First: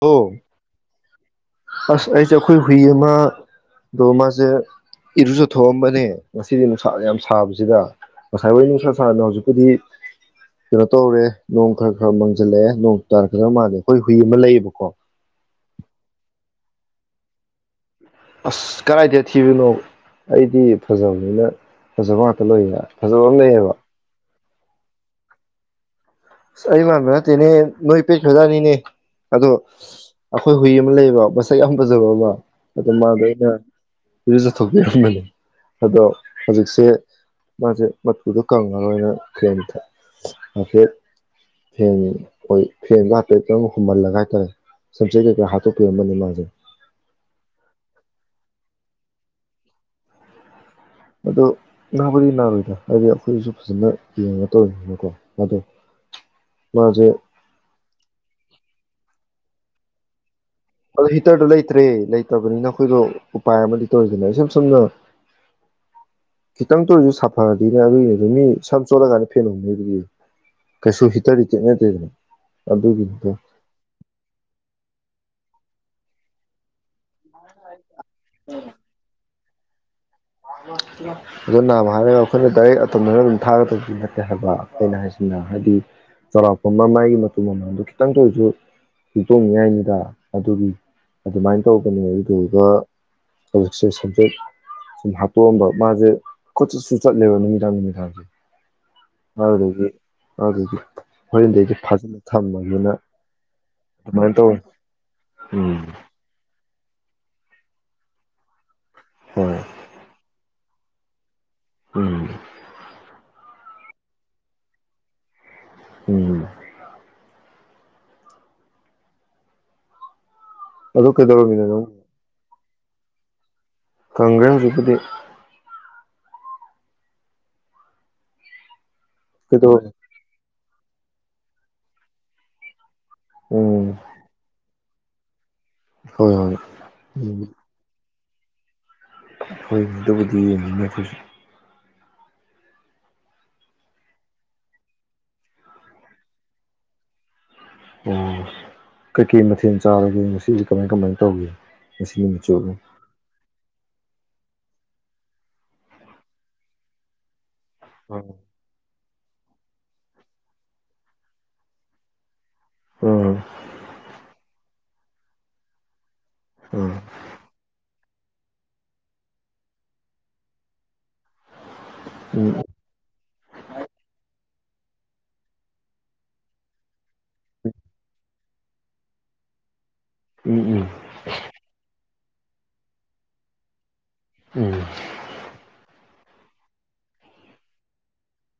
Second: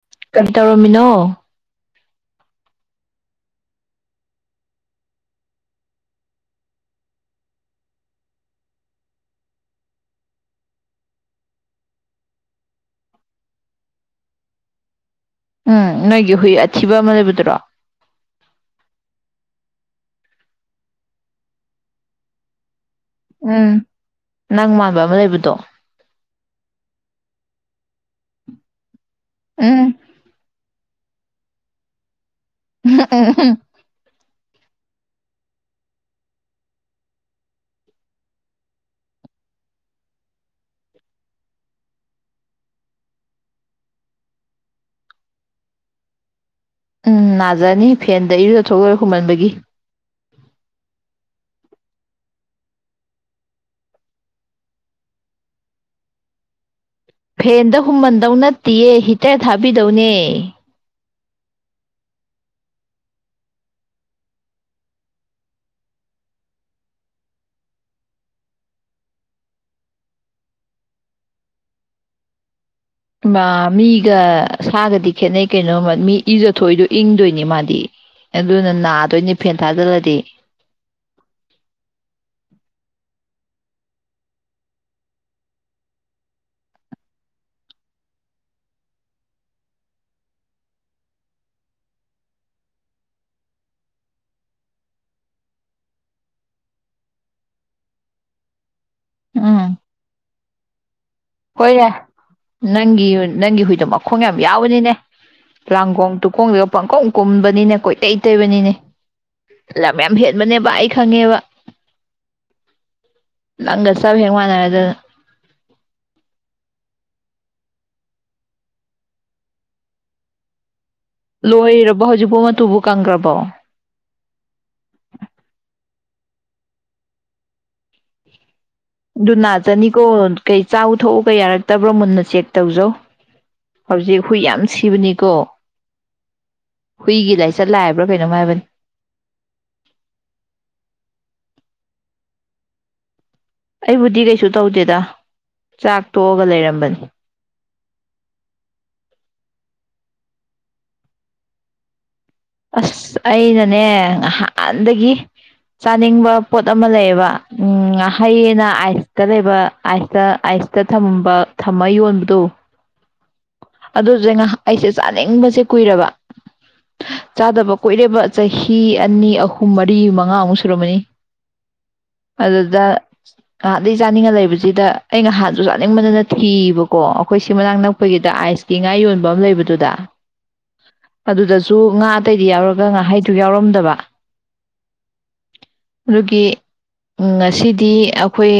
ꯑꯣ ꯀꯩꯅ ꯇꯧꯔꯝꯃꯤꯅꯣ ꯑꯁ ꯑꯩꯁꯦ ꯑꯩꯈꯣꯏ ꯍꯨꯏ ꯑꯃꯗꯣ ꯃꯥꯁꯦ ꯏꯔꯨꯖꯊꯣꯛꯑꯝꯕꯅꯦ ꯉꯁꯤꯗꯤ ꯅꯨꯡꯁꯥ ꯌꯥꯝ ꯁꯥꯕꯁꯤꯗ ꯉꯁꯥꯏ ꯍꯣꯏ ꯅꯨꯡꯁꯥ ꯁꯥꯕꯅ ꯍꯧꯖꯤꯛꯄꯨꯗꯤ ꯀꯩꯅꯣ ꯇꯧꯔꯦ ꯅꯣꯡ ꯈꯔ ꯈꯔ ꯃꯥꯡꯁꯤꯜꯂꯛꯑꯦ ꯅꯣꯡ ꯇꯥꯔꯛꯀꯗ꯭ꯔꯕ ꯃꯥꯜꯂꯦ ꯑꯩꯈꯣꯏ ꯍꯨꯏ ꯑꯃ ꯂꯩꯌꯦꯕꯀꯣ ꯎꯝ ꯅꯣꯏꯒꯤ ꯍꯨꯏ ꯑꯊꯤꯕ ꯑꯃ ꯂꯩꯕꯗꯨꯔꯣ ꯑꯁ ꯀꯗꯥꯥꯏꯗ ꯊꯤꯕꯅꯣ ꯑꯩꯗꯤ ꯐꯖꯕꯅꯤꯅ ꯐꯖꯕ ꯉꯥꯛꯇ ꯂꯣꯏꯔꯦ ꯎꯝ ꯅꯪ ꯃꯥꯕꯕꯥꯕꯥ ꯂꯩꯕꯗꯣ ꯑꯩ ꯃꯥꯃꯦ ꯅꯠꯇꯦꯅꯦ ꯅꯣꯏ ꯄꯦꯠ ꯐꯖꯥꯅꯤꯅꯦ ꯑꯗꯣ ꯎꯝ ꯑꯩꯈꯣꯏ ꯍꯨꯏ ꯑꯃ ꯂꯩꯕ ꯕꯁꯥꯏ ꯌꯥꯝꯥꯟꯕꯖꯕꯕ ꯑꯗꯨ ꯃꯥꯒꯩꯅ ꯁꯤꯁꯨ ꯆꯠꯊꯣꯛꯄꯤꯔꯝꯕꯅꯦ ꯑꯗꯣ ꯍꯧꯖꯤꯛꯁꯦ ꯃꯥꯁꯦ ꯃꯇꯨꯗꯣ ꯀꯪꯉꯔꯣꯏꯅ ꯈꯦꯟ ꯍꯥꯏꯐꯦꯠ ꯐꯦꯟ ꯑꯩꯣꯏ ꯐꯦꯟꯒꯇꯔ ꯍꯨꯝꯍꯜꯂꯒ ꯍꯥꯏꯇꯥꯔꯦ ꯁꯝꯆꯦ ꯀꯩꯀꯥ ꯍꯥꯠꯇꯣꯛꯄꯤꯔꯝꯝꯕꯅꯦ ꯃꯥꯁꯦ ꯎꯝ ꯅꯥꯖꯔꯅꯤ ꯐꯦꯟꯗ ꯏꯔꯨꯗ ꯊꯣꯛꯂꯔꯣꯏ ꯍꯨꯝꯃꯟꯕꯒꯤ ꯑꯗꯨꯗꯣ ꯅꯥꯕꯗꯤ ꯅꯥꯔꯣꯏꯗ꯭ꯔꯥ ꯍꯥꯏꯗꯤ ꯑꯩꯈꯣꯏꯁꯨ ꯐꯖꯅ ꯌꯦꯡꯉ ꯇꯧꯔꯤꯅꯀꯣ ꯃꯗꯣ ꯐꯦꯟꯗ ꯍꯨꯃꯟꯗꯧ ꯅꯠꯇꯤꯌꯦ ꯑꯦ ꯊꯥꯕꯤꯗꯧꯅꯦ ꯑꯣ ꯍꯤꯇꯔꯗꯣ ꯂꯩꯇ꯭ꯔꯦ ꯑꯗꯨꯒꯤꯅꯤꯗ ꯃꯤꯒ ꯁꯥꯒꯗꯤ ꯈꯦꯠꯅꯩ ꯀꯩꯅꯣꯃ ꯃꯤ ꯏꯖꯊꯣꯛꯏꯗꯣ ꯏꯪꯗꯣꯏꯅꯤ ꯃꯥꯗꯤ ꯑꯦ ꯑꯗꯨ ꯅ ꯑꯗꯣ ꯐꯦꯟ ꯊꯥꯖꯂꯗꯤ ꯑꯣ ꯅꯥꯃ ꯍꯥꯏꯔꯒ ꯑꯩꯈꯣꯏꯅ ꯗꯥꯏꯔꯦꯛ ꯑꯇꯝꯅꯅ ꯑꯗꯨꯝ ꯊꯥꯒꯗꯕꯗꯤ ꯅꯠꯇꯦ ꯍꯥꯏꯕ ꯑꯩꯅ ꯍꯥꯏꯁꯤꯅ ꯍꯥꯏꯗꯤ ꯆꯥꯎꯔꯥꯛꯄ ꯑꯃ ꯃꯥꯥꯏꯒꯤ ꯃꯇꯨ ꯃꯃꯥꯡꯗꯣ ꯈꯤꯇꯪꯇ ꯑꯣꯏꯔꯁꯨ ꯍꯇꯣꯡꯅꯤꯉꯥꯏꯅꯤꯗ ꯑꯗꯨꯒꯤ ꯑꯗꯨꯃꯥꯏꯅ ꯇꯧꯕꯅꯦ ꯑꯗꯨꯗꯨꯒ ꯍꯧꯖꯤꯛꯁꯦ ꯁꯕꯖꯦꯛ ꯁꯨꯝ ꯄꯣꯛꯑꯝꯕ ꯃꯥꯁꯦ ꯀꯣꯆꯠꯁꯨ ꯆꯠꯂꯦꯕ ꯅꯨꯃꯤꯗꯥꯡ ꯅꯨꯃꯤꯗꯥꯡꯁꯦ ꯑꯗꯨꯗꯒꯤ ꯑꯗꯨꯗꯤ ꯍꯣꯏꯔꯦ ꯅꯪꯒꯤ ꯅꯪꯒꯤ ꯍꯨꯏꯗꯣ ꯃꯈꯣꯡ ꯑꯗꯨꯃꯥꯏꯅ ꯌꯥꯝ ꯇꯧꯋꯦ ꯌꯥꯎꯕꯅꯤꯅꯦ ꯎꯝ ꯂꯥꯡꯒꯣꯡ ꯇꯨꯀꯣꯡꯗꯨꯒ ꯄꯪꯈꯝ ꯀꯨꯝꯕꯅꯤꯅꯦ ꯀꯣꯏ ꯇꯩ ꯇꯩꯕꯅꯤꯅꯦ ꯍꯣꯏ ꯂꯝ ꯌꯥꯝ ꯍꯦꯟꯕꯅꯦꯕ ꯑꯩ ꯈꯪꯉꯦꯕ ꯎꯝ ꯉꯪꯒ ꯆꯞ ꯍꯦꯛ ꯃꯟꯅꯔꯗꯥꯅꯥ ꯎꯝ ꯑꯗꯨ ꯀꯩꯗꯧꯔꯝꯃꯤꯅꯣ ꯅꯪ ꯂꯣꯏꯍꯔꯔꯕ ꯍꯧꯖꯤꯕ ꯑꯃ ꯇꯨꯕꯨ ꯀꯪꯈ꯭ꯔꯕꯣ ꯀꯪꯒꯔ꯭ꯦ ꯍꯧꯖꯤꯛꯄꯨꯗꯤ ꯀꯩꯗꯧ ꯨꯅꯖꯥꯅꯤ ꯀꯣ ꯀꯩ ꯆꯥꯛꯊꯣꯛꯎꯒ ꯌꯥꯔꯛꯇꯕ꯭ꯔꯣ ꯃꯨꯟꯅ ꯆꯦꯛ ꯇꯧꯖꯧ ꯎꯝ ꯍꯧꯕꯖꯤ ꯍꯨꯏ ꯌꯥꯝꯝ ꯁꯤꯕꯅꯤ ꯀꯧꯕꯣ ꯍꯣꯏ ꯍꯣꯏ ꯎꯝ ꯂꯩꯅꯣꯝ ꯍꯥꯏꯕꯅꯦ ꯍꯈꯣꯏꯇꯕꯨꯗꯤ ꯌꯦꯡꯅꯤꯡꯅꯤ ꯑꯩꯈꯣꯏꯁꯨ ꯑꯩꯕꯨꯗꯤ ꯀꯩꯁꯨ ꯇꯧꯗꯦꯗ ꯆꯥꯛ ꯇꯣꯛꯑꯒ ꯂꯩꯔꯝꯕꯅꯤ ꯑꯣ ꯀꯩꯀꯩ ꯃꯊꯦꯜ ꯆꯥꯔꯒꯦ ꯉꯁꯤꯁ ꯀꯃꯥꯏ ꯀꯃꯥꯏꯅ ꯇꯧꯒꯦ ꯉꯁꯤ ꯅꯨꯃꯤ ꯑꯁ ꯑꯩꯅꯅꯦ ꯉꯥꯏꯍꯥꯛ ꯅꯍꯟꯗꯒꯤ ꯆꯥꯅꯤꯡꯕ ꯄꯣꯠ ꯑꯃ ꯂꯩꯌꯦꯕ ꯎꯝ ꯍꯌꯦꯅ ꯑ ꯇ ꯂꯩꯕ ꯑꯥꯏꯁꯇ ꯑꯥꯏꯁꯇ ꯊꯝꯝꯕ ꯊꯝꯃ ꯌꯣꯟꯕꯗꯣ ꯎꯝ ꯑꯗꯨꯗꯖꯉ ꯑꯩꯁꯦ ꯆꯥꯅꯤꯡꯕꯁꯦ ꯀꯨꯏꯔꯕ ꯆꯥꯗꯕ ꯀꯣꯏꯔꯦꯕ ꯆꯍꯤ ꯑꯅꯤ ꯑꯍꯨꯝ ꯃꯔꯤ ꯃꯉꯥꯃꯨꯛ ꯁꯨꯔꯝꯃꯅꯤ ꯎꯝ ꯑꯗꯨꯗ ꯑꯍꯥꯟꯗꯒꯤ ꯆꯥꯅꯤꯡꯉ ꯂꯩꯕꯁꯨ ꯁꯤꯗ ꯑꯩꯅꯍꯥꯟꯁꯨ ꯆꯥꯅꯤꯡꯕꯗꯅ ꯊꯤꯕꯀꯣ ꯑꯩꯈꯣꯏ ꯁꯤ ꯃꯅꯥꯛ ꯅꯛ ꯑꯩꯈꯣꯏꯒꯤꯗ ꯑꯥꯏꯁꯀꯤ ꯉꯥ ꯌꯣꯟꯕ ꯑꯃ ꯂꯩꯕꯗꯨꯗ ꯎꯝ ꯑꯗꯨꯗꯁꯨ ꯉꯥ ꯑꯇꯩꯗꯤ ꯌꯥꯎꯔꯒ ꯉꯥꯏꯍꯩꯗꯨ ꯌꯥꯎꯔꯝꯗꯕ ꯎꯝ ꯑꯗꯨꯒꯤ ꯉꯁꯤꯗꯤ ꯑꯩꯈꯣꯏ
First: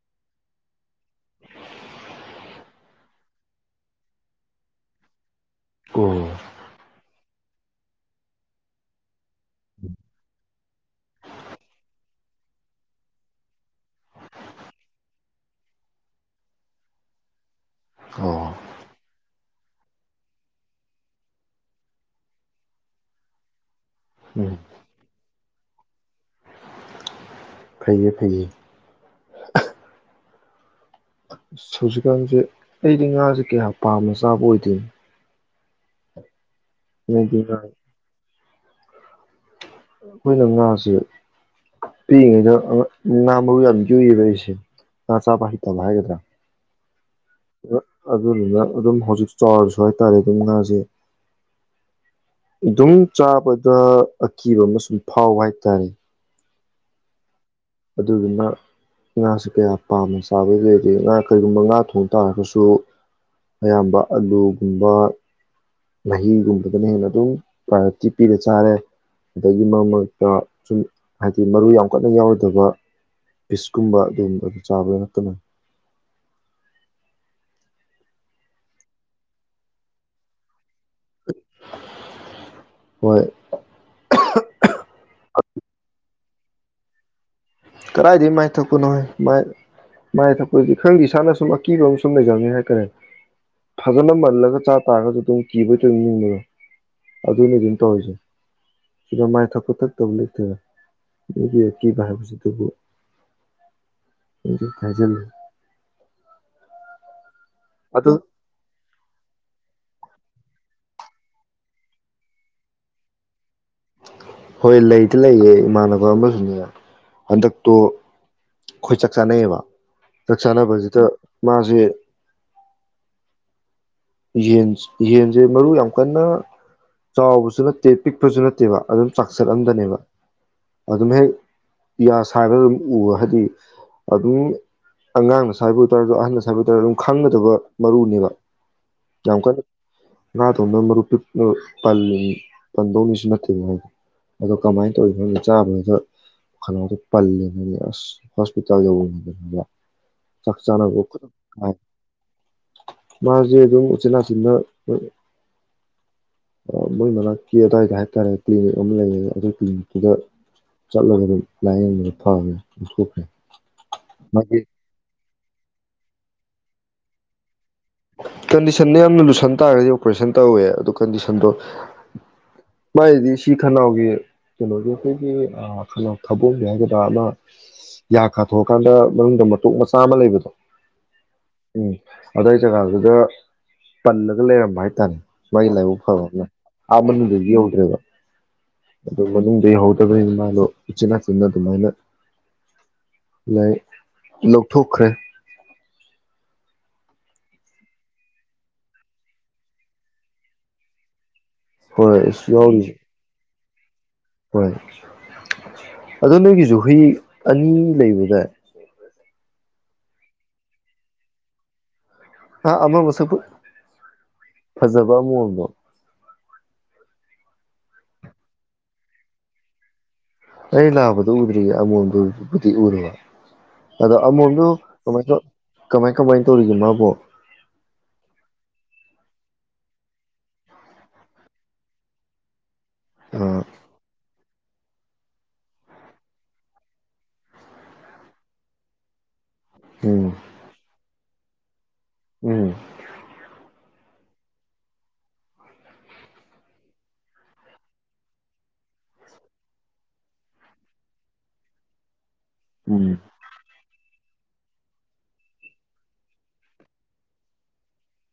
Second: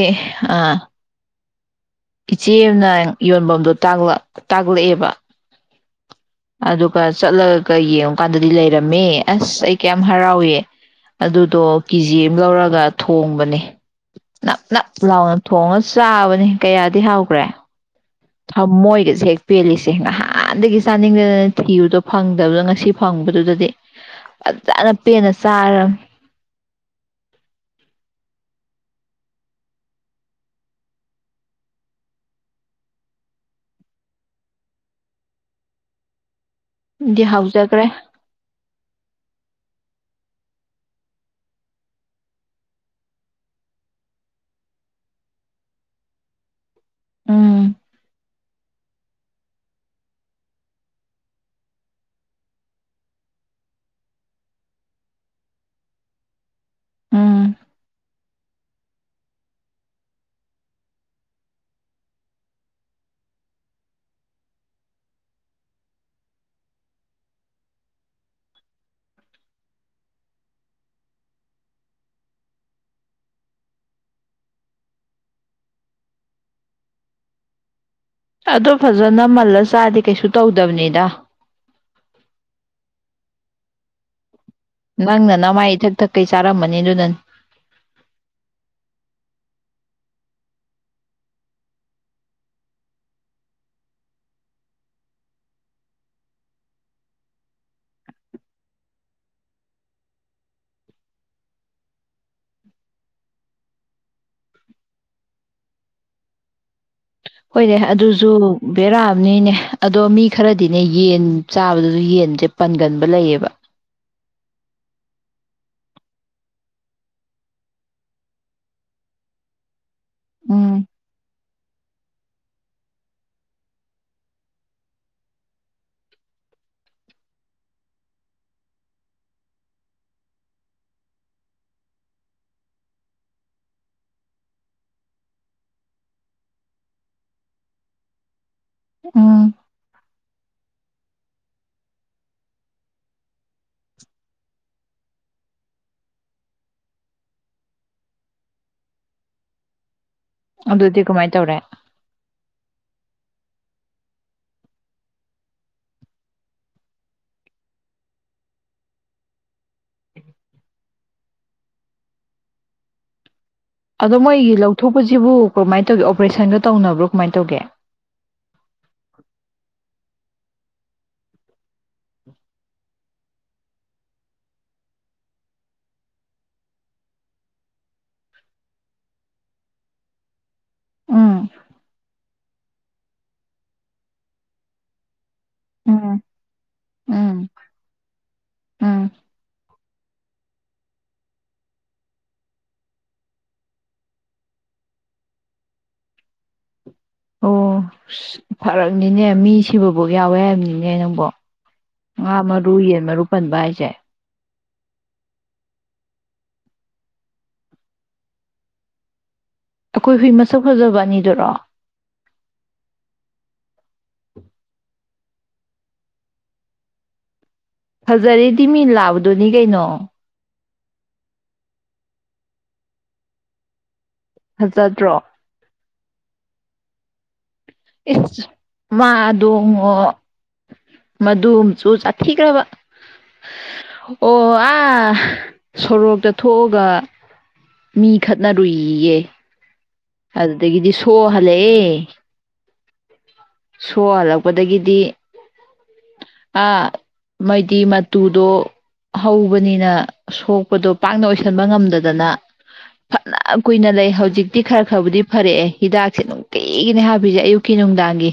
ꯏꯆꯦ ꯑꯃꯅ ꯌꯣꯟꯐꯝꯗꯣ ꯇꯥꯛꯂꯛꯑꯦꯕ ꯎꯝ ꯑꯣ ꯑꯗꯨꯒ ꯆꯠꯂꯒ ꯀ ꯌꯦꯡꯉꯨꯀꯥꯟꯗꯗꯤ ꯂꯩꯔꯝꯃꯦ ꯑꯁ ꯑꯩ ꯀꯌꯥꯝ ꯍꯔꯥꯎꯏ ꯑꯗꯨꯗꯣ ꯀꯦꯖꯤ ꯑꯃ ꯂꯧꯔꯒ ꯊꯣꯡꯕꯅꯤ ꯅꯞ ꯅꯞ ꯂꯥꯎꯅ ꯊꯣꯡꯉ ꯆꯥꯕꯅꯤ ꯀꯌꯥꯗꯤ ꯍꯥꯎꯈ꯭ꯔꯦ ꯑꯣ ꯊꯃꯣꯏꯒꯁꯦ ꯍꯦꯛ ꯄꯦꯜꯂꯤꯁꯦ ꯉꯍꯥꯟꯗꯒꯤ ꯆꯥꯅꯤꯡꯗꯗꯅ ꯊꯤꯕꯗꯣ ꯐꯪꯗꯕꯗꯣ ꯉꯁꯤ ꯐꯪꯕꯗꯨꯗꯗꯤ ꯎꯝ ꯑꯗꯨꯅ ꯄꯦꯟꯅ ꯆꯥꯔꯅꯤ ꯐꯩ ꯐꯩ ꯑꯁ ꯍꯧꯨꯖꯤꯛꯀꯥꯟꯁꯦ ꯑꯩꯗꯤ ꯉꯥꯁꯦ ꯀꯌꯥ ꯄꯥꯝꯝꯕ ꯆꯥꯕ ꯑꯣꯏꯗꯣꯏꯅꯤ ꯗꯤ ꯉꯥ ꯍꯥꯎꯖꯈ꯭ꯔꯦ ꯑꯩꯈꯣꯏꯅ ꯉꯥꯁꯦ ꯄꯤꯛꯏꯉꯩꯗ ꯉꯥ ꯃꯔꯨ ꯌꯥꯝ ꯌꯨꯏꯌꯦꯕ ꯑꯩꯁꯦ ꯉꯥ ꯆꯥꯕ ꯍꯩꯇꯕ ꯍꯥꯏꯒꯗ꯭ꯔꯥ ꯎꯝ ꯑ ꯑꯗꯨꯗꯨꯅ ꯑꯗꯨꯝ ꯍꯧꯖꯤꯛ ꯆꯥꯎꯔꯁꯨ ꯍꯥꯏꯇꯥꯔꯦ ꯑꯗꯨꯝ ꯉꯥꯁꯦ ꯑꯗꯨꯝ ꯆꯥꯕꯗ ꯑꯀꯤꯕ ꯑꯃ ꯁꯨꯝ ꯐꯥꯎ ꯍꯥꯏꯇꯥꯔꯦ ꯎꯝ ꯑꯗꯨꯗꯨꯅ ꯉꯥꯁꯤ ꯀꯌꯥ ꯄꯥꯝꯅ ꯆꯥꯕꯒꯤ ꯂꯩꯗꯤ ꯉꯥ ꯀꯔꯤꯒꯨꯝꯕ ꯉꯥ ꯊꯣꯡ ꯇꯥꯔꯒꯁꯨ ꯑꯌꯥꯝꯕ ꯑꯂꯨꯒꯨꯝꯕ ꯃꯍꯤꯒꯨꯝꯕꯗꯅ ꯍꯦꯟꯅ ꯑꯗꯨꯝ ꯄ꯭ꯔꯥꯏꯌꯣꯔꯤꯇꯤ ꯄꯤꯔ ꯆꯥꯔꯦ ꯑꯗꯒꯤ ꯃꯔꯛ ꯃꯔꯛꯇ ꯁꯨꯝ ꯍꯥꯏꯗꯤ ꯃꯔꯨ ꯌꯥꯝ ꯀꯟꯅ ꯌꯥꯎꯔ ꯐꯕ ꯄꯤꯁꯀꯨꯝꯕ ꯑꯗꯨꯝ ꯑꯗꯨ ꯆꯥꯕꯗ ꯅꯛꯇꯅ ꯑꯗꯣ ꯐꯖꯅ ꯃꯜꯂ ꯆꯥꯗꯤꯦ ꯀꯩꯁꯨ ꯇꯧꯗꯕꯅꯤꯅ ꯗ ꯍꯣꯏ ꯅꯪꯅ ꯅ ꯃꯥꯥꯏ ꯊꯛ ꯊ ꯀꯩ ꯆꯥꯔꯝꯝꯕꯅꯤ ꯑꯗꯨ ꯅꯪ ꯀꯗꯥꯏꯗꯒꯤ ꯃꯥꯏ ꯊꯛꯄꯅꯣꯣꯏ ꯃꯥꯏ ꯃꯥꯏ ꯊꯛꯄꯗꯤ ꯈꯪꯗꯦ ꯏꯁꯥꯅ ꯁꯨꯝ ꯑꯀꯤꯕ ꯑꯃ ꯁꯨꯝ ꯂꯩꯖꯅꯤ ꯍꯥꯏꯇꯥꯔꯦ ꯐꯖꯅ ꯃꯜꯂꯒ ꯆꯥ ꯇꯥꯔꯒꯁꯨ ꯑꯗꯨꯝ ꯀꯤꯕ ꯇ ꯑꯗꯨ ꯅꯤꯡꯕꯒ ꯑꯗꯨꯅ ꯑꯗꯨꯝ ꯇꯧꯔꯤꯁꯦ ꯁꯤꯗ ꯃꯥꯏ ꯊꯛꯄ ꯊꯛꯇꯕ ꯂꯩꯇꯦꯗ ꯅꯒꯤ ꯑꯀꯤꯕ ꯍꯥꯏꯕꯁꯤꯗꯤ ꯑꯗꯨꯕꯨ ꯀꯥꯏꯖ [inaudible] ꯍꯣꯏꯅꯦꯦ ꯑꯗꯨꯁꯨ ꯕꯦꯔꯛꯑꯕꯅꯤꯅꯦ ꯑꯗꯣ ꯃꯤ ꯈꯔꯗꯤꯅꯦ ꯌꯦꯟ ꯆꯥꯕꯗꯁꯨ ꯌꯦꯟꯁꯦ ꯄꯟꯒꯟꯕ ꯂꯩꯌꯦꯕ ꯍꯣꯏ ꯂꯩꯗꯤ ꯂꯩꯌꯦ ꯏꯃꯥꯟꯅꯕ ꯑꯃꯁꯨꯅꯦ ꯍꯟꯗꯛꯇꯣ ꯈꯣꯏꯆꯥꯛ ꯆꯥꯅꯩꯌꯦꯕ ꯂ ꯎꯝ ꯆꯅꯕꯖꯦꯇ ꯃꯥꯁꯦ ꯌꯦꯟ ꯌꯦꯟꯁꯦ ꯃꯔꯨ ꯌꯥꯝ ꯀꯟꯅ ꯆꯥꯎꯕꯁꯨ ꯅꯠꯇꯦ ꯄꯤꯛꯄꯁꯨ ꯅꯠꯇꯦꯕ ꯑꯗꯨꯝ ꯆꯥꯛꯁꯠꯑꯝꯗꯅꯦꯕ ꯑꯗꯨꯝ ꯍꯦꯛ ꯌꯥ ꯁꯥꯏꯔꯒ ꯑꯗꯨꯝ ꯎꯕ ꯍꯥꯏꯕꯗꯤ ꯑꯗꯨꯝ ꯑꯉꯥꯡꯅ ꯁꯥꯏꯕ ꯑꯣꯏꯇꯥꯔꯁꯨ ꯑꯍꯟꯅꯗ ꯁꯥꯏꯕ ꯑꯣꯏ ꯇꯔꯁꯨ ꯑꯗꯨꯝ ꯈꯪꯒꯗꯕ ꯃꯔꯨꯅꯦꯕ ꯌꯥꯝ ꯎꯝ ꯑꯃꯀꯗ ꯉꯥꯗꯣꯡꯕ ꯃꯔꯨꯞ ꯄꯤ ꯄꯜꯂꯤ ꯄꯟꯗꯧꯅꯤꯁꯨ ꯅꯠꯇꯦꯕ ꯍꯥꯏꯗꯣ ꯑꯗꯣ ꯀꯃꯥꯏꯅ ꯇꯧꯏ ꯈꯪꯅ ꯆꯥꯕꯗꯨꯗꯅꯥꯗꯣ ꯄꯜꯂꯦꯅꯅꯤ ꯑꯁ ꯍꯣꯁꯄꯤꯇꯥꯜ ꯌꯧꯕꯅꯤꯗꯅ ꯆꯆ ꯑꯗꯨꯗꯤ ꯀꯃꯥꯏꯅ ꯇꯧꯔꯦ ꯃꯥ ꯗꯨꯝ ꯎꯆꯤꯟ ꯅꯆꯤꯟꯅꯥ [unintelligible] ꯑꯥ ꯃꯣꯏ ꯃꯅꯥꯛꯀꯤ ꯑꯗꯨꯋꯥꯏꯗ ꯍꯥꯏꯇꯥꯔꯦ ꯀ꯭ꯂꯤꯅꯤꯛ ꯑꯃ ꯂꯩꯔꯦ ꯑꯗꯨ ꯀ꯭ꯂꯤꯅꯤꯛ ꯇꯨꯗ ꯆꯠꯂꯒ ꯑꯗꯨꯝ ꯂꯥꯏꯌꯦꯡꯕꯗ ꯐꯈ꯭ꯔꯦ [unintelligible] ꯊꯣꯛꯈ꯭ꯔꯦ ꯑꯗꯣ ꯃꯣꯏꯒꯤ ꯃꯥꯒꯤ ꯂꯧꯊꯣꯛꯄꯁꯤꯕꯨ ꯀꯃꯥꯏ ꯇꯧꯒꯦ ꯑꯣꯄ꯭ꯔꯦꯁꯟꯒ ꯇꯧꯅꯕ꯭ꯔꯣ ꯀꯃꯥꯏꯅ ꯇꯧꯒꯦ ꯀꯟꯗꯤꯁꯟꯅ ꯌꯥꯝꯅ ꯂꯨꯁꯟ ꯇꯥꯔꯒꯗꯤ ꯑꯣꯄꯔꯦꯁꯟ ꯇꯧꯋꯦ ꯑꯗꯨ ꯀꯟꯗꯤꯁꯟꯗꯣ ꯃꯒꯤꯗꯤ ꯁꯤ ꯈꯅꯥꯎꯒꯤ ꯀꯩꯅꯣꯒꯤ ꯈꯣꯏꯒꯤ ꯑꯥ ꯈꯅꯥꯎ ꯊꯥꯕꯣꯡꯒꯤ ꯍꯥꯏꯒꯗ꯭ꯔꯥ ꯑꯃ [unintelligible] ꯌꯥ ꯀꯥꯊꯣꯛꯑ ꯀꯥꯟꯗ ꯃꯅꯨꯡꯗ ꯃꯇꯣꯛ ꯃꯆꯥ ꯑꯃ ꯂꯩꯕꯗꯣ ꯎꯝ ꯑꯗꯏ ꯖꯒꯥꯗꯨꯗ ꯄꯜꯂꯒ ꯂꯩꯔꯝꯕ ꯍꯥꯏꯇꯥꯔꯦ ꯃꯥꯒꯤ ꯂꯥꯏꯕꯛ ꯎꯝ ꯐꯕ ꯑꯃꯨꯝꯅ ꯑꯥ ꯃꯅꯨꯡꯗ ꯎꯝ ꯌꯧꯗ꯭ꯔꯦꯕ ꯎꯝ ꯑꯗꯨ ꯃꯅꯨꯡꯗ ꯌꯍꯧꯗꯕꯅꯤꯅ ꯃꯥꯗꯣ ꯏꯆꯤꯟ ꯅꯥꯆꯤꯟꯅ ꯗꯨꯃꯥꯏꯅ ꯂꯥꯏ ꯂꯧꯊꯣꯛꯈ꯭ꯔꯦ ꯑꯣ [unintelligible] ꯐꯔꯛꯅꯤꯅꯦ ꯃꯤ ꯁꯤꯕꯐꯧ ꯌꯥꯎꯋꯦ ꯍꯥꯏꯕꯅꯤꯅꯦ ꯅꯪꯕ ꯍꯣꯏ ꯉꯥ ꯑꯁ ꯃꯔꯨ ꯌꯥꯎꯔꯤꯁꯦ ꯌꯦꯟ ꯃꯔꯨ ꯄꯟ ꯚꯥꯏ ꯆꯦ ꯍꯣꯏ [unintelligible] ꯑꯗꯣ ꯅꯣꯏꯒꯤꯁꯨ ꯍꯨꯏ ꯑꯅꯤ ꯂꯩꯕꯗꯏ ꯑꯩꯈꯣꯏ ꯍꯨꯏ ꯃꯁꯛ ꯐꯖꯕ ꯑꯅꯤꯗꯨꯔꯣ ꯍꯥ ꯑꯃꯥ ꯃꯁꯛ ꯐꯥ ꯐꯖꯕ ꯑꯃꯣꯝꯗꯣ ꯐꯖꯔꯦꯗꯤ ꯃꯤ ꯂꯥꯕꯗꯨꯅꯤ ꯀꯩꯅꯣ ꯑꯩ ꯂꯥꯕꯗꯨ ꯎꯗ꯭ꯔꯤꯌꯦ ꯑꯃꯣꯝꯗꯨꯕꯨꯗꯤ ꯎꯨꯔꯕ ꯑꯗꯣ ꯑꯃꯣꯝꯗꯨ ꯐꯖꯗ꯭ꯔꯣ ꯀꯃꯥꯏ ꯇꯧ ꯀꯃꯥꯏ ꯀꯃꯥꯏꯅ ꯇꯧꯔꯤꯒꯦ ꯃꯥꯕꯣ ꯏꯁ ꯃꯥꯗꯣꯡꯉꯣ ꯃꯗꯨ ꯃꯁꯨ ꯆꯥꯊꯤꯈ꯭ꯔꯕ ꯑꯥ ꯑꯣ ꯑꯥ ꯁꯣꯔꯣꯛꯇ ꯊꯣꯛꯑꯥꯒ ꯃꯤ ꯈꯠꯅꯔꯨꯏ ꯏꯌꯦ ꯎꯝ ꯑꯗꯨꯗꯒꯤꯗꯤ ꯁꯣꯑꯥ ꯍꯜꯂꯛꯑꯦ ꯎꯝ ꯁꯣꯛ ꯍꯜꯂꯛꯄ ꯗꯒꯤꯗꯤ ꯑꯥ ꯃꯣꯏꯗꯤ ꯃꯇꯨꯗꯣ ꯍꯧꯕꯅꯤꯅ ꯁꯣꯛꯄꯗꯣ ꯄꯥꯛꯅ ꯑꯣꯏꯁꯟꯕ ꯉꯝꯗꯗꯅ ꯎꯝ ꯐꯅ ꯀꯨꯏꯅ ꯂꯩ ꯍꯧꯖꯤꯛꯇꯤ ꯈꯔ ꯈꯔꯕꯨꯗꯤ ꯐꯔꯛꯑꯦ ꯍꯤꯗꯥꯛꯁꯦ ꯅꯨꯡꯇꯤꯒꯤꯅꯦ ꯍꯥꯞꯄꯤꯁꯦ ꯑꯌꯨꯛꯀꯤ ꯅꯨꯡꯗꯥꯡꯒꯤ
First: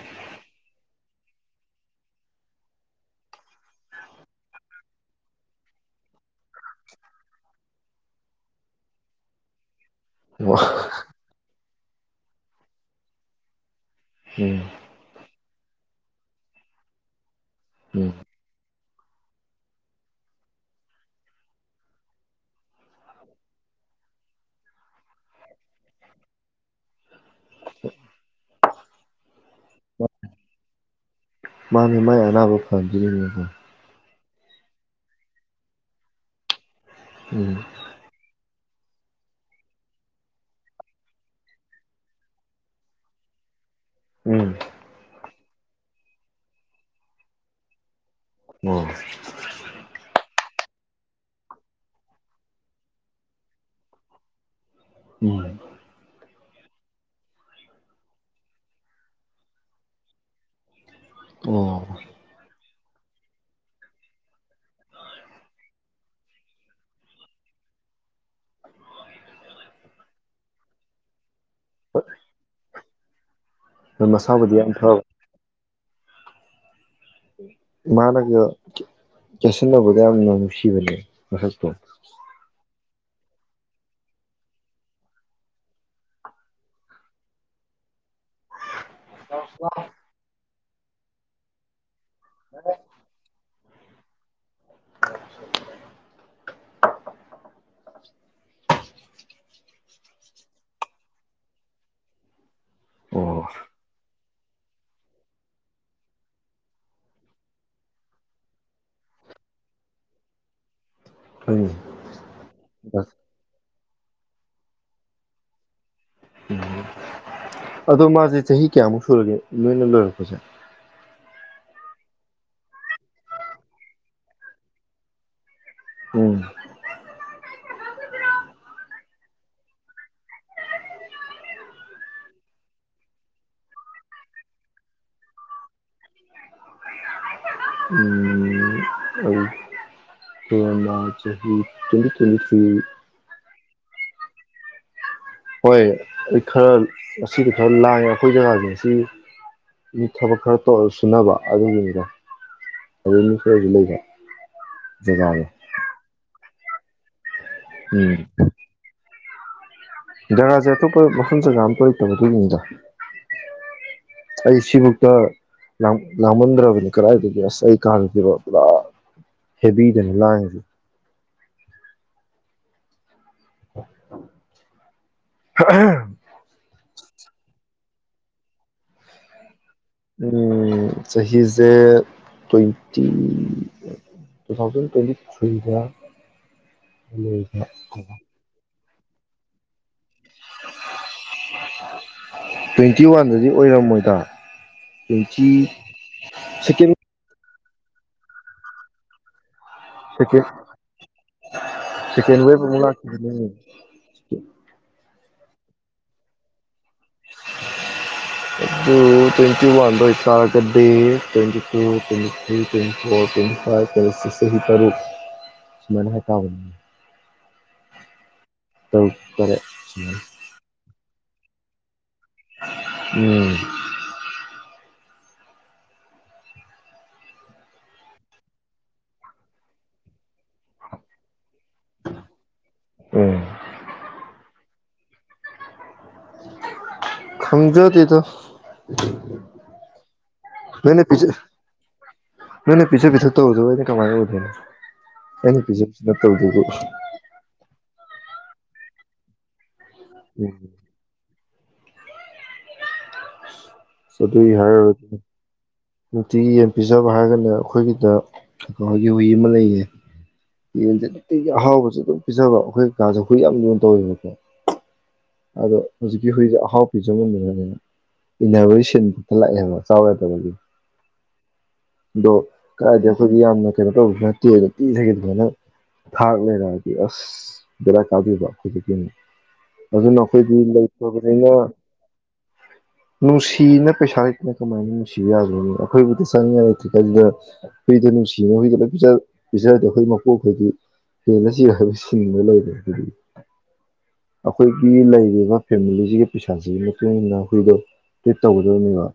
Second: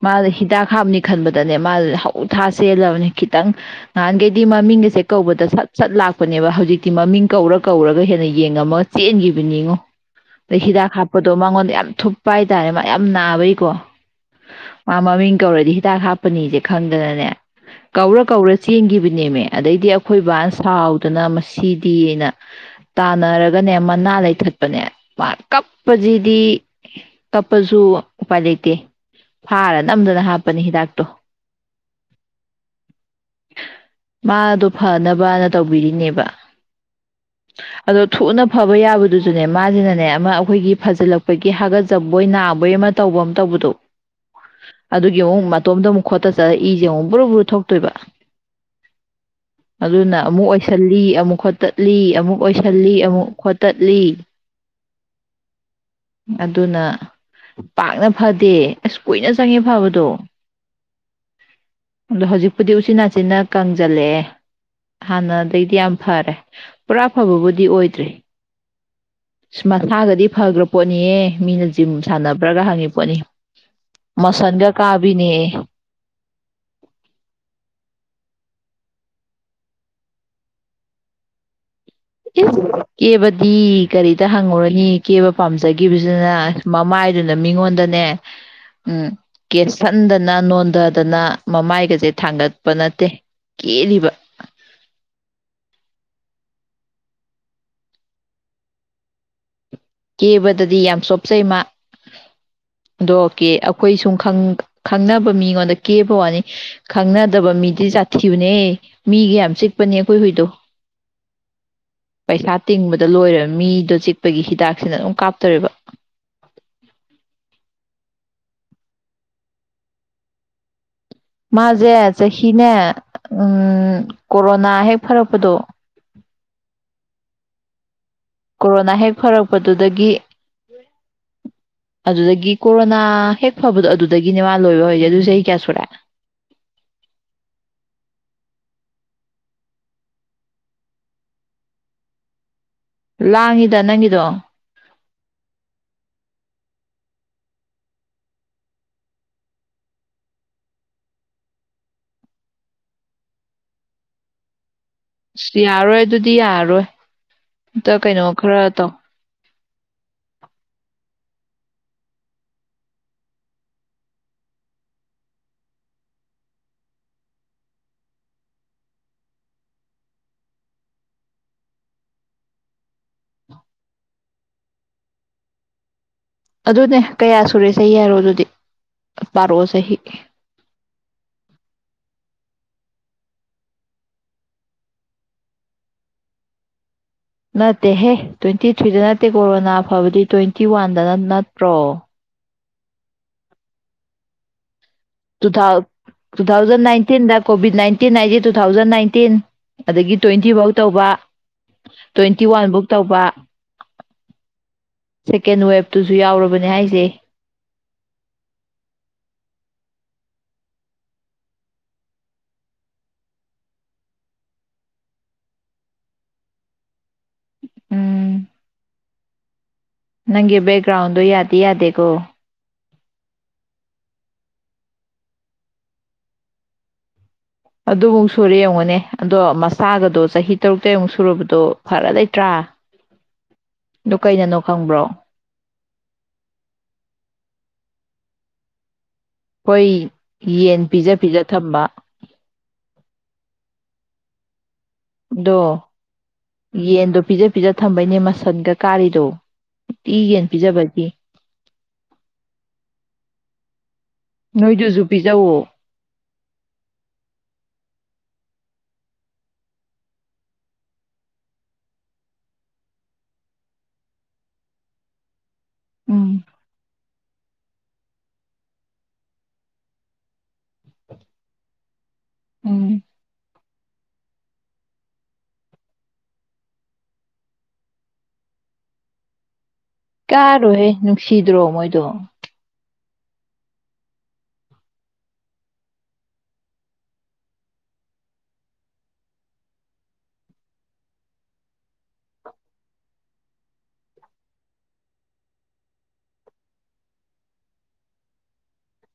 ꯃꯥꯗꯣ ꯍꯤꯗꯛ ꯍꯞꯅꯤꯛ ꯈꯟꯕꯗꯅꯦ ꯃꯥ ꯍꯧ ꯊꯥ ꯆꯦꯜꯂꯕꯅꯦ ꯈꯤꯇꯪ ꯅꯍꯥꯟꯈꯩꯗꯤ ꯃꯃꯤꯡꯒꯁꯦ ꯀꯧꯕꯗ ꯁꯠ ꯁꯠ ꯂꯥꯛꯄꯅꯦꯕ ꯍꯧꯖꯤꯛꯇꯤ ꯃꯃꯤꯡ ꯀꯧꯔ ꯀꯧꯔꯒ ꯍꯦꯟꯅ ꯌꯦꯡꯉꯝꯃꯒ ꯆꯦꯟꯈꯤꯕꯅꯤꯉꯣ ꯎꯝ ꯑꯗꯩ ꯑꯣ ꯍꯤꯗꯥꯛ ꯍꯥꯞꯄꯗꯣ ꯃꯉꯣꯟꯗ ꯌꯥꯝ ꯊꯨꯞꯄ ꯍꯥꯏꯇꯥꯔꯦ ꯃꯥ ꯌꯥꯝ ꯅꯥꯕꯩꯀꯣ ꯎꯝ ꯃꯥ ꯃꯃꯤꯡ ꯀꯧꯔꯗꯤ ꯍꯤꯗꯥꯛ ꯍꯥꯞꯄꯅꯤꯁꯦ ꯈꯪꯗꯅꯅꯦ ꯎꯝ ꯀꯧꯔ ꯀꯧꯔ ꯆꯦꯟꯈꯤꯕꯅꯦꯃꯦ ꯑꯗꯩꯗꯤ ꯑꯩꯈꯣꯏ ꯕꯥ ꯁꯥꯎꯗꯅ ꯃꯁꯤꯗꯤꯅ ꯇꯥꯟꯅꯔꯒꯅꯦ ꯃꯅꯥ ꯂꯩꯊꯠꯄꯅꯦ ꯃꯥ ꯀꯞꯄꯁꯤꯗꯤ ꯀꯞꯄꯁꯨ ꯎꯄꯥꯏ ꯂꯩꯇꯦ ꯐꯥꯔ ꯅꯝꯗꯅ ꯍꯥꯞꯄꯅꯤ ꯍꯤꯗꯥꯛꯇꯣ ꯃꯥꯅꯦ ꯃꯥꯏ ꯑꯅꯥꯕ ꯐꯗꯨꯏꯔꯤꯕꯅꯦꯀꯣ ꯃꯥꯗꯣ ꯐꯅꯕꯅ ꯇꯧꯕꯤꯔꯤꯅꯦꯕ ꯎꯝ ꯑꯗꯣ ꯊꯨꯅꯞ ꯐꯕ ꯌꯥꯕꯗꯨꯁꯨꯅꯦ ꯃꯥꯁꯤꯅꯅꯦ ꯑꯃ ꯑꯈꯣꯏꯒꯤ ꯐꯖꯤꯜꯂꯛꯄꯒꯤ ꯍꯥꯒꯠꯆꯕꯣꯏ ꯅꯥꯕꯣꯏ ꯑꯃ ꯇꯧꯕ ꯑꯃ ꯇꯧꯕꯗꯣ ꯎꯝ ꯑꯗꯨꯏ ꯌꯦꯡꯉꯨ ꯃꯇꯣꯝꯗ ꯃꯨꯛ ꯈꯣꯠꯇꯠ ꯆꯔ ꯏꯖꯦ ꯑꯃꯨꯛ ꯕꯨꯔꯨ ꯕꯨꯔꯨ ꯊꯣꯛꯇꯣꯏꯕ ꯑꯣ ꯑꯗꯨꯅ ꯑꯃꯨꯛ ꯑꯣꯏꯁꯜꯂꯤ ꯑꯃꯨꯛ ꯈꯣꯠꯇꯠꯂꯤ ꯑꯃꯨꯛ ꯑꯣꯏꯁꯜꯂꯤ ꯑꯃꯨꯛ ꯈꯣꯠꯇꯠꯂꯤ ꯎꯝ ꯑꯗꯨꯅ ꯄꯥꯛꯅ ꯐꯗꯦ ꯑꯁ ꯀꯨꯏꯅ ꯆꯪꯉꯦ ꯐꯕꯗꯣ ꯑꯣ ꯑꯗꯣ ꯍꯧꯖꯤꯛꯄꯨꯗꯤ ꯎꯆꯤꯟꯅꯥꯆꯤꯟꯅ ꯀꯪꯖꯜꯂꯛꯑꯦ ꯍꯥꯟꯅꯗꯩꯗꯤ ꯌꯥꯝ ꯐꯔꯦ ꯄꯨꯔꯥ ꯐꯕꯕꯨꯗꯤ ꯑꯣꯏꯗ꯭ꯔꯤ ꯃꯁꯥꯒꯗꯤ ꯐꯒꯔꯥꯄꯣꯠꯅꯤꯍꯦ ꯃꯤꯅ ꯖꯤꯝ ꯁꯥꯟꯅꯕ꯭ꯔꯒ ꯍꯪꯉꯤ ꯄꯣꯠꯅꯤ ꯍꯣꯏ ꯃꯁꯥꯕꯨꯗꯤ ꯃꯁꯟꯒ ꯌꯥꯝ ꯐꯕ ꯀꯥꯕꯤꯅꯤ ꯃꯥꯅꯒ ꯀꯦꯁꯤꯟꯅꯕꯗ ꯌꯥꯝꯅ ꯅꯨꯡꯁꯤꯕꯅꯦ ꯃꯁꯛꯇꯣ [unintelligible] ꯀꯦꯕꯗꯤ ꯀꯔꯤꯗ ꯍꯪꯉꯨꯔꯅꯤ ꯀꯦꯕ ꯄꯥꯝꯖꯒꯤꯕꯖꯤꯅ ꯃꯃꯥꯏꯗꯨꯅ ꯃꯤꯉꯣꯟꯗꯅꯦ ꯎꯝ ꯀꯦꯁꯟꯗꯅ ꯅꯣꯟ ꯗꯗꯅ ꯃꯃꯥꯏꯒꯁꯦ ꯊꯥꯡꯒꯠꯄ ꯅꯠꯇꯦ ꯀꯦꯔꯤꯕ ꯀꯦꯕꯗꯗꯤ ꯌꯥꯝ ꯆꯣꯞꯆꯩ ꯃꯥ ꯑꯗꯣ ꯑꯣ ꯀꯦ ꯑꯈꯣꯏ ꯁꯨꯝ ꯈꯪꯅꯕ ꯃꯤꯉꯣꯟꯗ ꯀꯦꯕ ꯋꯥꯅꯤ ꯈꯪꯅꯗꯕ ꯃꯤꯗꯤ ꯖꯥꯠꯊꯤꯕꯅꯦ ꯃꯤꯒ ꯌꯥꯝ ꯆꯤꯛꯄꯅꯤ ꯑꯈꯣꯏ ꯍꯨꯏꯗꯣ ꯍꯣꯏꯅꯦ ꯄꯩꯁꯥ ꯇꯤꯡꯕꯗ ꯂꯣꯏꯔ ꯃꯤꯗꯣ ꯆꯤꯛꯄꯒꯤ ꯍꯤꯗꯥꯛ ꯁꯤꯅ ꯑꯗꯨꯝ ꯀꯥꯞꯇꯣꯔꯤꯕ ꯎꯝ ꯑꯗꯣ ꯃꯥꯖꯦ ꯆꯍꯤ ꯀꯌꯥꯃꯨꯛ ꯁꯨꯔꯒꯦ ꯅꯣꯏꯅ ꯂꯣꯏꯔꯛꯄꯖꯦ ꯃꯥꯖꯦ ꯆꯍꯤꯅꯦ ꯎꯝ ꯀꯣꯔꯣꯅꯥ ꯍꯦꯛ ꯐꯔꯛꯄꯗꯣ ꯎꯝ ꯀꯣꯔꯣꯅꯥ ꯍꯦꯛ ꯐꯔꯛꯄꯗꯨꯗꯒꯤ ꯑꯗꯨꯗꯒꯤ ꯀꯣꯔꯣꯅꯥ ꯍꯦꯛ ꯐꯕꯗꯣ ꯑꯗꯨꯗꯒꯤꯅꯦ ꯃꯥ ꯂꯣꯏꯕ ꯍꯧꯏ ꯖꯦ ꯑꯗꯨ ꯆꯍꯤ ꯀꯌꯥ ꯁꯨꯔꯦ ꯀꯣꯔꯣꯅꯥ ꯆꯍꯤ ꯇꯣꯏꯟꯇꯤ ꯇꯣꯏꯟꯇꯤ ꯊꯔ꯭ꯤ ꯂꯥꯡꯉꯤꯗ ꯅꯪꯒꯤꯗꯣ ꯍꯣꯏ ꯑꯩ ꯈꯔ ꯉꯁꯤꯗꯤ ꯈꯔ ꯂꯥꯡꯉꯦ ꯑꯈꯣꯏ ꯖꯒꯥꯖꯦ ꯉꯁꯤ ꯃꯤ ꯊꯕꯛ ꯈꯔ ꯇꯧꯔ ꯁꯨꯅꯕ ꯑꯗꯨꯒꯤꯅꯤꯗ ꯑꯗꯨ ꯃꯤ ꯈꯔꯖꯨ ꯂꯩꯕ ꯖꯒꯥꯗꯣ ꯑꯁ ꯌꯥꯔꯣꯏ ꯑꯗꯨꯗꯤ ꯌꯥꯔꯣꯏ ꯑꯝꯇ ꯀꯩꯅꯣ ꯈꯔ ꯇꯧ ꯖꯒꯥꯖꯦ ꯑꯇꯣꯞꯄ ꯃꯐꯝ ꯖꯒꯥ ꯑꯝꯇ ꯂꯩꯇꯕ ꯑꯗꯨꯒꯤꯅꯤꯗ ꯑꯩ ꯁꯤꯕꯧꯇ ꯂꯥꯡ ꯂꯥꯡꯃꯟꯗ꯭ꯔꯕꯅꯤ ꯀꯔꯥꯏꯗꯒꯤ ꯑꯁ ꯑꯩ ꯀꯥꯒ ꯍꯦꯕꯤꯗꯅꯤ ꯂꯥꯡꯉꯤ ꯖꯦ [unintelligible] ꯑꯗꯨꯅꯦ ꯀꯌꯥ ꯁꯨꯔꯦ ꯆꯍꯤ ꯍꯥꯏꯔꯣ ꯑꯗꯨꯗꯤ ꯄꯥꯔꯛꯑꯣꯁ ꯎꯝ ꯆꯍꯤꯖꯦ ꯇꯋꯦꯟꯇꯤ ꯇꯨ ꯊꯥꯎꯖꯟ ꯇ꯭ꯋꯦꯟꯇꯤ ꯊ꯭ꯔꯤꯗ ꯂꯩꯕ ꯅꯠꯇꯦ ꯍꯦ ꯇ꯭ꯋꯦꯟꯇꯤ ꯊꯔ꯭ꯤꯗ ꯅꯠꯇꯦ ꯀꯣꯔꯣꯅꯥ ꯐꯕꯗꯤ ꯇ꯭ꯋꯦꯟꯇꯤ ꯋꯥꯟꯗꯅ ꯅꯠꯇ꯭ꯔꯣ ꯇ꯭ꯋꯦꯟꯇꯤ ꯋꯥꯟꯗꯗꯤ ꯑꯣꯏꯔꯝꯃꯣꯏꯗ ꯇ꯭ꯋꯦꯟꯇꯤ ꯇꯨ ꯊꯥꯎ ꯇꯨ ꯊꯥꯎꯖꯟ ꯁꯦꯀꯦꯟ ꯅꯥꯏꯟꯇꯤꯟꯗ ꯀꯣꯚꯤꯠ ꯅꯥꯏꯟꯇꯤꯟ ꯍꯥꯏꯖꯤ ꯇꯨ ꯊꯥꯎꯖꯟ ꯅꯥꯏꯟꯇꯤꯟ ꯑꯗꯒꯤ ꯁꯦꯀꯦꯟ ꯇ꯭ꯋꯦꯟꯇꯤ ꯕꯧ ꯇꯧꯕ ꯁꯦꯀꯦꯟ ꯇ꯭ꯋꯦꯟꯇꯤ ꯋꯦꯕ ꯋꯥꯟ ꯑꯃꯨꯛ ꯕꯧ ꯇꯧꯕ ꯂꯥꯛꯈꯤꯕꯅꯦ ꯁꯦꯀꯦꯟ ꯋꯦꯕꯇꯨꯖꯨ ꯌꯥꯎꯔꯕꯅꯦ ꯍꯥꯏꯖꯩ ꯑꯗꯨ ꯇ꯭ꯋꯦꯟꯇꯤ ꯋꯥꯟꯗ ꯑꯣꯏꯇꯥꯔꯒꯗꯤ twenty two twenty three twenty four twenty five ꯆꯍꯤ ꯇꯔꯨꯛ ꯁꯨꯃꯥꯏꯅ ꯍꯥꯏꯇꯥꯕꯅꯤ ꯎꯝ ꯇꯔꯨꯛ ꯇꯔꯦꯠ ꯁꯨꯃꯥꯏꯅ ꯅꯪꯒꯤ ꯕꯦꯛꯒ꯭ꯔꯥꯎꯗꯨ ꯌꯥꯗ ꯗꯤ ꯌꯥꯗꯦꯀꯣ ꯎꯝ ꯑꯗꯨꯃꯨꯛ ꯁꯨꯔꯦ ꯌꯦꯡꯉꯨꯅꯦ ꯑꯗꯣ ꯃꯁꯥꯒꯗꯣ ꯆꯍꯤ ꯇꯔꯨꯛ ꯇꯥꯔꯦꯠ ꯃꯨꯛ ꯁꯨꯔꯕꯗꯣ ꯐꯔ ꯂꯩꯇ꯭ꯔꯥ ꯎꯝ ꯑꯗꯨ ꯀꯩꯅꯅꯣ ꯈꯪꯕ꯭ꯔꯣ ꯈꯪꯖꯗꯦꯗ ꯑꯩꯈꯣꯏ ꯌꯦꯟ ꯫ ꯅꯣꯏꯅꯥ ꯄꯤꯖ ꯊꯝꯕ ꯅꯣꯏꯅ ꯄꯤꯖꯥ ꯄꯤꯊꯛ ꯇꯧꯗꯕꯩꯅꯦ꯫ ꯀꯃꯥꯏ ꯑꯣꯏꯗꯅ ꯑ ꯗꯣ ꯌꯦꯟꯗꯣ ꯄꯤꯖ - ꯄꯤꯖ ꯊꯝꯕꯩꯅꯦ ꯃꯁꯟꯒ ꯀꯥꯔꯤꯗꯣ ꯄꯤꯒꯦꯅ ꯎꯝ ꯄꯤꯖꯕ ꯑꯗꯨꯒꯤ ꯅꯣꯏꯗꯨꯁꯨ ꯍꯥꯏꯔꯨꯔꯥꯗꯤ ꯄꯤꯖꯧꯋꯣ ꯅꯨꯡꯇꯤꯒꯤ ꯌꯦꯟ ꯄꯤꯖꯕ ꯍꯥꯏꯔꯒꯅ ꯑꯩꯈꯣꯏꯒꯤꯗ ꯀꯀꯥꯒꯤ ꯍꯨꯏ ꯑꯃ ꯂꯩꯌꯦ ꯌꯦꯟꯁꯦ ꯅꯨꯡꯇꯤꯒꯤ ꯑꯍꯥꯎꯕꯁꯦ ꯑꯗꯨꯝ ꯄꯤꯖꯕ ꯑꯩꯈꯣꯏ ꯀꯀꯥꯁꯦ ꯍꯨꯏ ꯌꯥꯝ ꯌꯣꯟ ꯇꯧꯋꯦꯕꯀꯣ ꯑꯗꯣ ꯍꯧꯖꯤꯛꯀꯤ ꯎꯝ ꯍꯨꯏ ꯑꯍꯥꯎ ꯄꯤꯖꯃꯟꯗꯅꯅꯦ ꯏꯟ ꯅꯥꯕꯩ ꯁꯤꯟꯗ ꯂꯛ ꯑ ꯍꯥꯏꯕꯥ ꯆꯥꯎ ꯌꯥꯗꯕꯩ ꯫ ꯑꯗꯣ ꯎꯝ ꯀꯥꯏꯗ ꯑꯩꯈꯣꯏꯗꯤ ꯌꯥꯝꯅ ꯀꯩꯅꯣ ꯇꯧꯕꯗꯨ ꯅꯠꯇꯦꯅ ꯄꯤꯖꯒꯦ ꯑꯗꯨꯃꯥꯏꯅ ꯊꯥꯛ ꯂꯩꯔꯛꯑꯗꯤ ꯑꯁ ꯕꯦꯔꯥ ꯀꯥꯗꯕ ꯍꯧꯖꯤꯛꯇꯀꯤꯅꯦ ꯀꯥꯔꯣꯏꯍꯦ ꯅꯨꯡꯁꯤꯗ꯭ꯔꯣ ꯃꯣꯏꯗꯣ ꯅꯨꯡꯁꯤꯅ ꯄꯩꯁꯥ ꯂꯩꯇꯅ ꯀꯃꯥꯏꯅ ꯅꯨꯡꯁꯤꯕ ꯌꯥꯒꯅꯤ ꯑꯩꯈꯣꯏꯕꯨꯗ ꯆꯪꯅꯤꯡꯉꯥꯏ ꯂꯩꯇ꯭ꯔꯤꯀꯩꯁꯤꯗ ꯍꯨꯏꯗ ꯅꯨꯡꯁꯤꯅ ꯍꯨꯏꯗ ꯂ ꯄꯤꯖꯔꯗꯤ ꯑꯩꯈꯣꯏ ꯃꯄꯣꯛꯈꯣꯏꯗꯤ ꯍꯦꯜꯂꯁꯤ ꯍꯥꯏꯕ ꯁꯤꯕ ꯂꯩꯕ ꯑꯗꯨꯗꯤ ꯑꯩꯈꯣꯏꯒꯤ ꯂꯩꯔꯤꯕ ꯐꯦꯃꯤꯂꯤꯁꯤꯒꯤ ꯄꯩꯁꯥꯁꯤꯒꯤ ꯃꯇꯨꯡ ꯃꯇꯨꯡꯏꯟꯅ ꯍꯨꯏꯗꯣ ꯇ꯭ꯔꯤꯠ ꯇꯧꯒꯗꯕꯅꯦꯕ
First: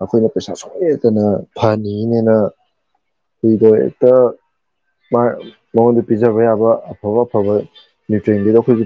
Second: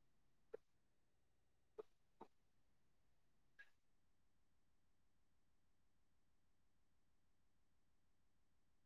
ꯑꯩꯈꯣꯏꯅ ꯄꯩꯁꯥ ꯁꯨꯡ ꯂꯩꯇꯅ ꯐꯍꯟꯅꯤꯡꯉꯤꯅꯦꯅ ꯍꯨꯏꯗꯣ ꯍꯦꯛꯇ ꯃꯉꯣꯟꯗ ꯄꯤꯖꯕ ꯌꯥꯕ ꯑꯐꯕ- ꯑꯐꯕ ꯅ꯭ꯌꯨꯇ꯭ꯔꯤꯟꯗꯨꯗ ꯑꯩꯈꯣꯏꯒꯤ